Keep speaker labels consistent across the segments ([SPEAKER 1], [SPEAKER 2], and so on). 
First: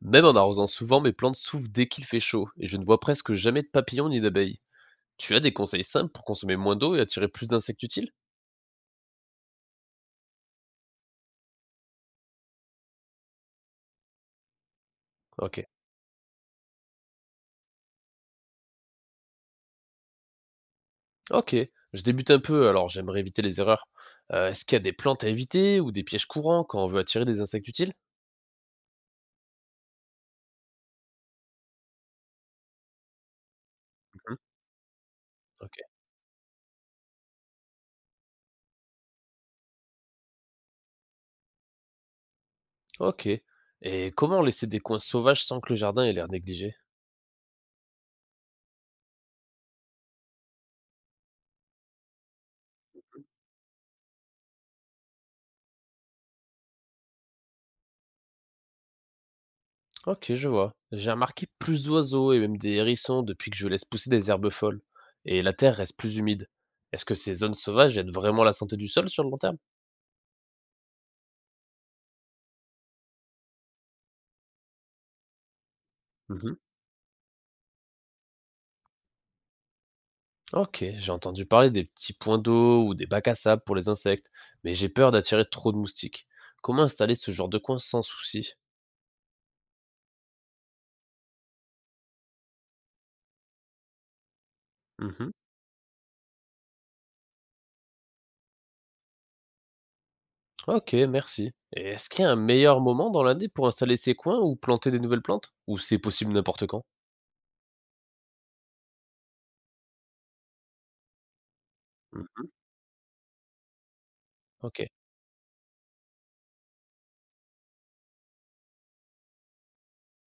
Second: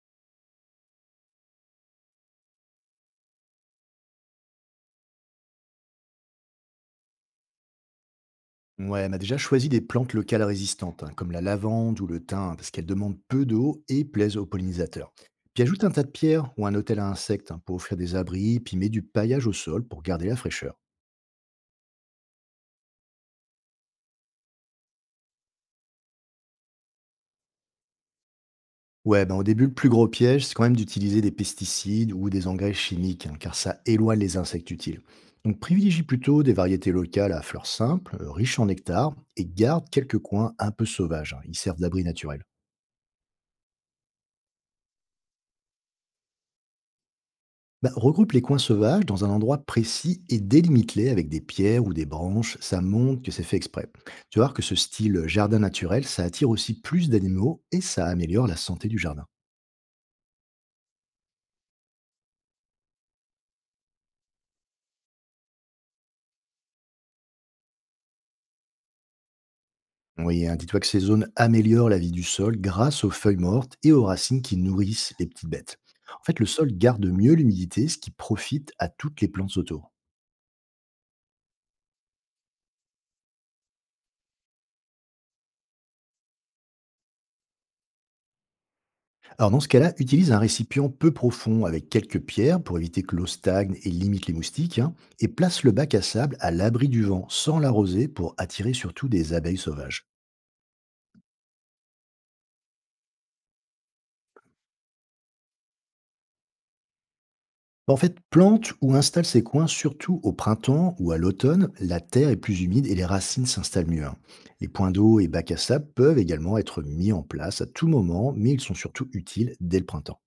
[SPEAKER 1] Même en arrosant souvent, mes plantes souffrent dès qu'il fait chaud, et je ne vois presque jamais de papillons ni d'abeilles. Tu as des conseils simples pour consommer moins d'eau et attirer plus d'insectes utiles.
[SPEAKER 2] Ouais, elle m'a déjà choisi des plantes locales résistantes, hein, comme la lavande ou le thym, hein, parce qu'elles demandent peu d'eau et plaisent aux pollinisateurs.
[SPEAKER 1] Ok.
[SPEAKER 2] Puis ajoute un tas de pierres ou un hôtel à insectes, hein, pour offrir des abris, puis met du paillage au sol pour garder la fraîcheur.
[SPEAKER 1] Ok. Je débute un peu, alors j'aimerais éviter les erreurs. Est-ce qu'il y a des plantes à éviter ou des pièges courants quand on veut attirer des insectes utiles?
[SPEAKER 2] Ouais, ben au début, le plus gros piège, c'est quand même d'utiliser des pesticides ou des engrais chimiques, hein, car ça éloigne les
[SPEAKER 1] Mhm.
[SPEAKER 2] insectes utiles. Donc
[SPEAKER 1] Ok.
[SPEAKER 2] privilégie plutôt des variétés locales à fleurs simples, riches en nectar, et garde quelques coins un peu sauvages, hein, ils servent d'abri naturel.
[SPEAKER 1] Ok. Et comment laisser des coins sauvages sans que le jardin ait l'air négligé?
[SPEAKER 2] Bah, regroupe les coins sauvages dans un endroit précis et délimite-les avec des pierres ou des branches. Ça montre que c'est fait exprès. Tu vas voir que ce style jardin naturel, ça attire aussi plus d'animaux et ça améliore la santé du jardin.
[SPEAKER 1] Ok, je vois. J'ai remarqué plus d'oiseaux et même des hérissons depuis que je laisse pousser des herbes folles. Et la terre reste plus humide. Est-ce que ces zones sauvages aident vraiment la santé du sol sur le long terme?
[SPEAKER 2] Oui, hein, dis-toi que ces zones améliorent la vie du sol grâce aux feuilles mortes et aux racines qui nourrissent les petites bêtes. En fait, le
[SPEAKER 1] Mmh.
[SPEAKER 2] sol garde mieux l'humidité, ce qui profite à toutes les plantes autour.
[SPEAKER 1] OK, j'ai entendu parler des petits points d'eau ou des bacs à sable pour les insectes, mais j'ai peur d'attirer trop de moustiques. Comment installer ce genre de coin sans souci?
[SPEAKER 2] Alors dans ce cas-là, utilise un récipient peu profond avec quelques pierres pour éviter que l'eau stagne et limite les moustiques, hein, et
[SPEAKER 1] Mmh.
[SPEAKER 2] place le bac à sable à l'abri du vent sans l'arroser pour attirer surtout des abeilles sauvages.
[SPEAKER 1] OK, merci. Et est-ce qu'il y a un meilleur moment dans l'année pour installer ces coins ou planter des nouvelles plantes? Ou c'est possible n'importe quand?
[SPEAKER 2] Bon, en fait, plante ou installe ces coins surtout au printemps ou à l'automne, la terre est
[SPEAKER 1] Mmh.
[SPEAKER 2] plus humide et les racines s'installent mieux, hein. Les
[SPEAKER 1] OK,
[SPEAKER 2] points d'eau et bacs à sable peuvent également être mis en place à tout moment, mais ils sont surtout utiles dès le printemps.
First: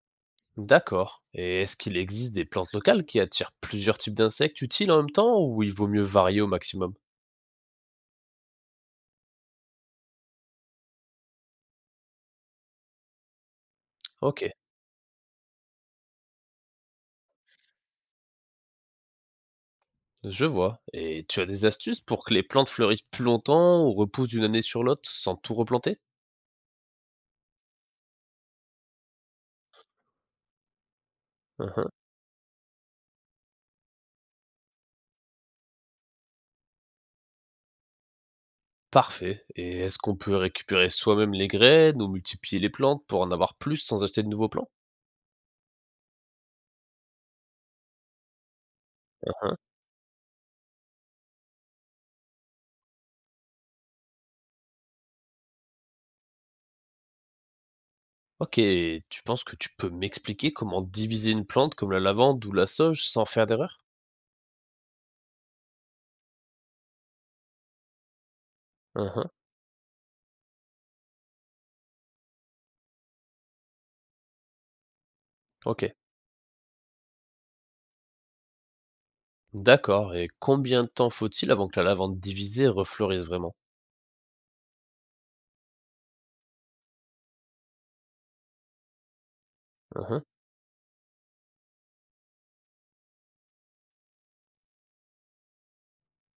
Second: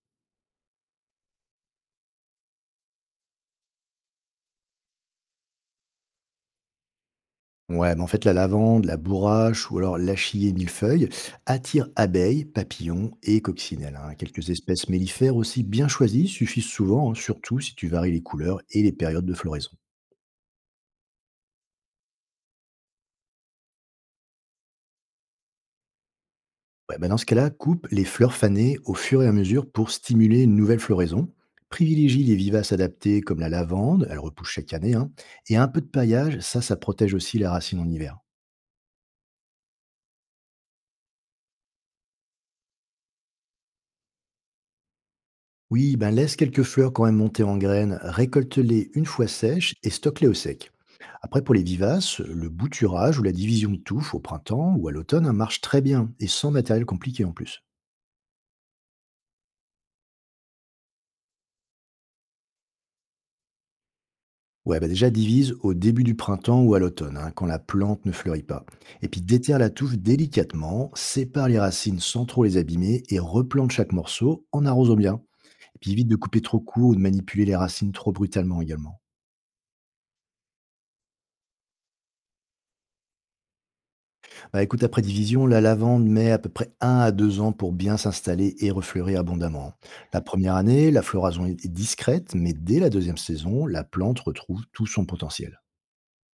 [SPEAKER 1] d'accord. Et est-ce qu'il existe des plantes locales qui attirent plusieurs types d'insectes utiles en même temps ou il vaut mieux varier au maximum?
[SPEAKER 2] Ouais, mais en fait, la lavande, la bourrache ou alors l'achillée millefeuille attirent abeilles, papillons et coccinelles, hein. Quelques
[SPEAKER 1] OK,
[SPEAKER 2] espèces mellifères aussi bien choisies suffisent souvent, hein, surtout si tu varies les couleurs et les périodes de floraison.
[SPEAKER 1] je vois. Et tu as des astuces pour que les plantes fleurissent plus longtemps ou repoussent d'une année sur l'autre sans tout replanter?
[SPEAKER 2] Ouais, bah dans ce cas-là, coupe les fleurs fanées au fur et à mesure pour stimuler une nouvelle floraison.
[SPEAKER 1] Hein, hein.
[SPEAKER 2] Privilégie les vivaces adaptées comme la lavande, elle repousse chaque année, hein, et un peu de paillage, ça protège aussi la racine en hiver.
[SPEAKER 1] Parfait. Et est-ce qu'on peut récupérer soi-même les graines ou multiplier les plantes pour en avoir plus sans acheter de nouveaux plants?
[SPEAKER 2] Oui, ben laisse quelques fleurs quand même monter en graines, récolte-les une fois
[SPEAKER 1] Hein, hein.
[SPEAKER 2] sèches et stocke-les au sec. Après, pour les vivaces, le bouturage ou la division de touffe au printemps ou à l'automne, hein, marche très bien et sans matériel compliqué en plus.
[SPEAKER 1] Ok, tu penses que tu peux m'expliquer comment diviser une plante comme la lavande ou la sauge sans faire d'erreur?
[SPEAKER 2] Ouais, bah déjà divise au début du printemps ou à l'automne, hein, quand la plante ne fleurit pas. Et
[SPEAKER 1] Hein,
[SPEAKER 2] puis
[SPEAKER 1] hein.
[SPEAKER 2] déterre la touffe délicatement, sépare les racines sans trop les abîmer et replante chaque morceau en arrosant bien. Et
[SPEAKER 1] Ok,
[SPEAKER 2] puis évite de couper trop court ou de manipuler les racines trop brutalement également.
[SPEAKER 1] d'accord. Et combien de temps faut-il avant que la lavande divisée refleurisse vraiment?
[SPEAKER 2] Bah, écoute, après division, la lavande met à peu près un à 2 ans pour bien s'installer et refleurir abondamment.
[SPEAKER 1] Hein,
[SPEAKER 2] La
[SPEAKER 1] hein.
[SPEAKER 2] première année, la floraison est discrète, mais dès la deuxième saison, la plante retrouve tout son potentiel.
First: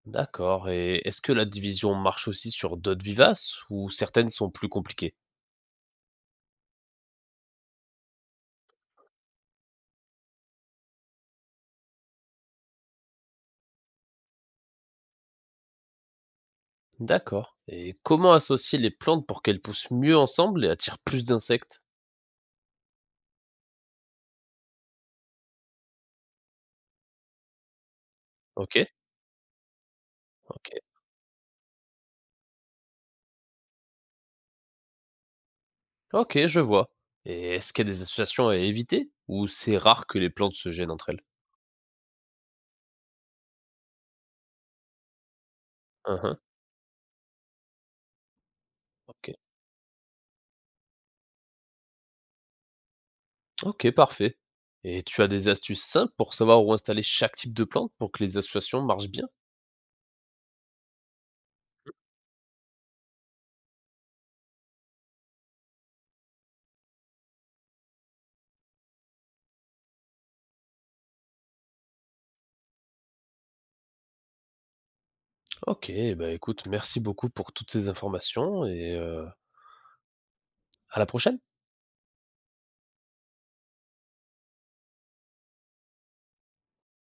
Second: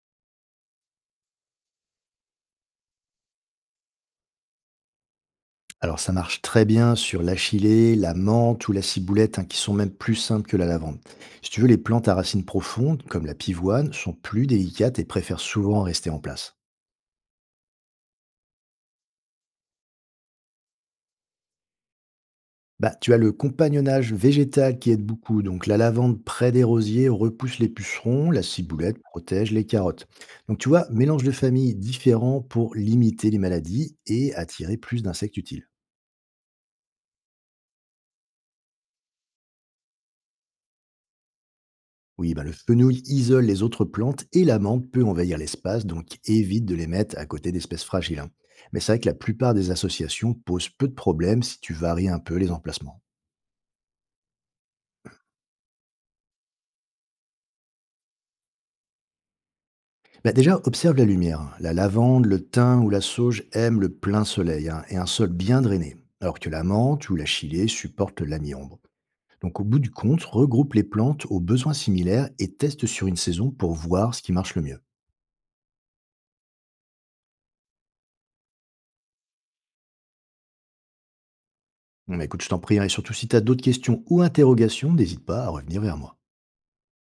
[SPEAKER 1] D'accord. Et est-ce que la division marche aussi sur d'autres vivaces ou certaines sont plus compliquées?
[SPEAKER 2] Alors ça marche très bien sur l'achillée, la menthe ou la ciboulette, hein, qui sont même plus simples que la lavande. Si tu veux, les plantes à racines profondes, comme la pivoine, sont plus délicates et préfèrent souvent rester en place.
[SPEAKER 1] D'accord. Et comment associer les plantes pour qu'elles poussent mieux ensemble et attirent plus d'insectes?
[SPEAKER 2] Bah, tu as le compagnonnage végétal qui aide beaucoup. Donc, la lavande près des rosiers repousse les pucerons, la
[SPEAKER 1] Ok,
[SPEAKER 2] ciboulette protège les carottes. Donc,
[SPEAKER 1] ok.
[SPEAKER 2] tu vois, mélange de familles différents pour limiter les maladies et attirer plus d'insectes utiles.
[SPEAKER 1] Ok, je vois. Et est-ce qu'il y a des associations à éviter ou c'est rare que les plantes se gênent entre elles?
[SPEAKER 2] Oui, bah, le fenouil isole les autres plantes et l'amande peut envahir l'espace, donc
[SPEAKER 1] Hein, hein.
[SPEAKER 2] évite de les mettre à côté d'espèces fragiles, hein. Mais c'est vrai que la
[SPEAKER 1] Ok.
[SPEAKER 2] plupart des associations posent peu de problèmes si tu varies un peu les emplacements.
[SPEAKER 1] Ok, parfait. Et tu as des astuces simples pour savoir où installer chaque type de plante pour que les associations marchent bien?
[SPEAKER 2] Bah, déjà, observe la lumière. La lavande, le thym ou la sauge aiment le plein soleil, hein, et un sol bien drainé, alors que la menthe ou la chilée supportent la mi-ombre. Donc au bout du compte, regroupe les plantes aux besoins similaires et teste sur une saison pour voir ce qui marche le mieux.
[SPEAKER 1] Ok, bah écoute, merci beaucoup pour toutes ces informations et à la prochaine.
[SPEAKER 2] Bon, bah, écoute, je t'en prie, hein, et surtout si tu as d'autres questions ou interrogations, n'hésite pas à revenir vers moi.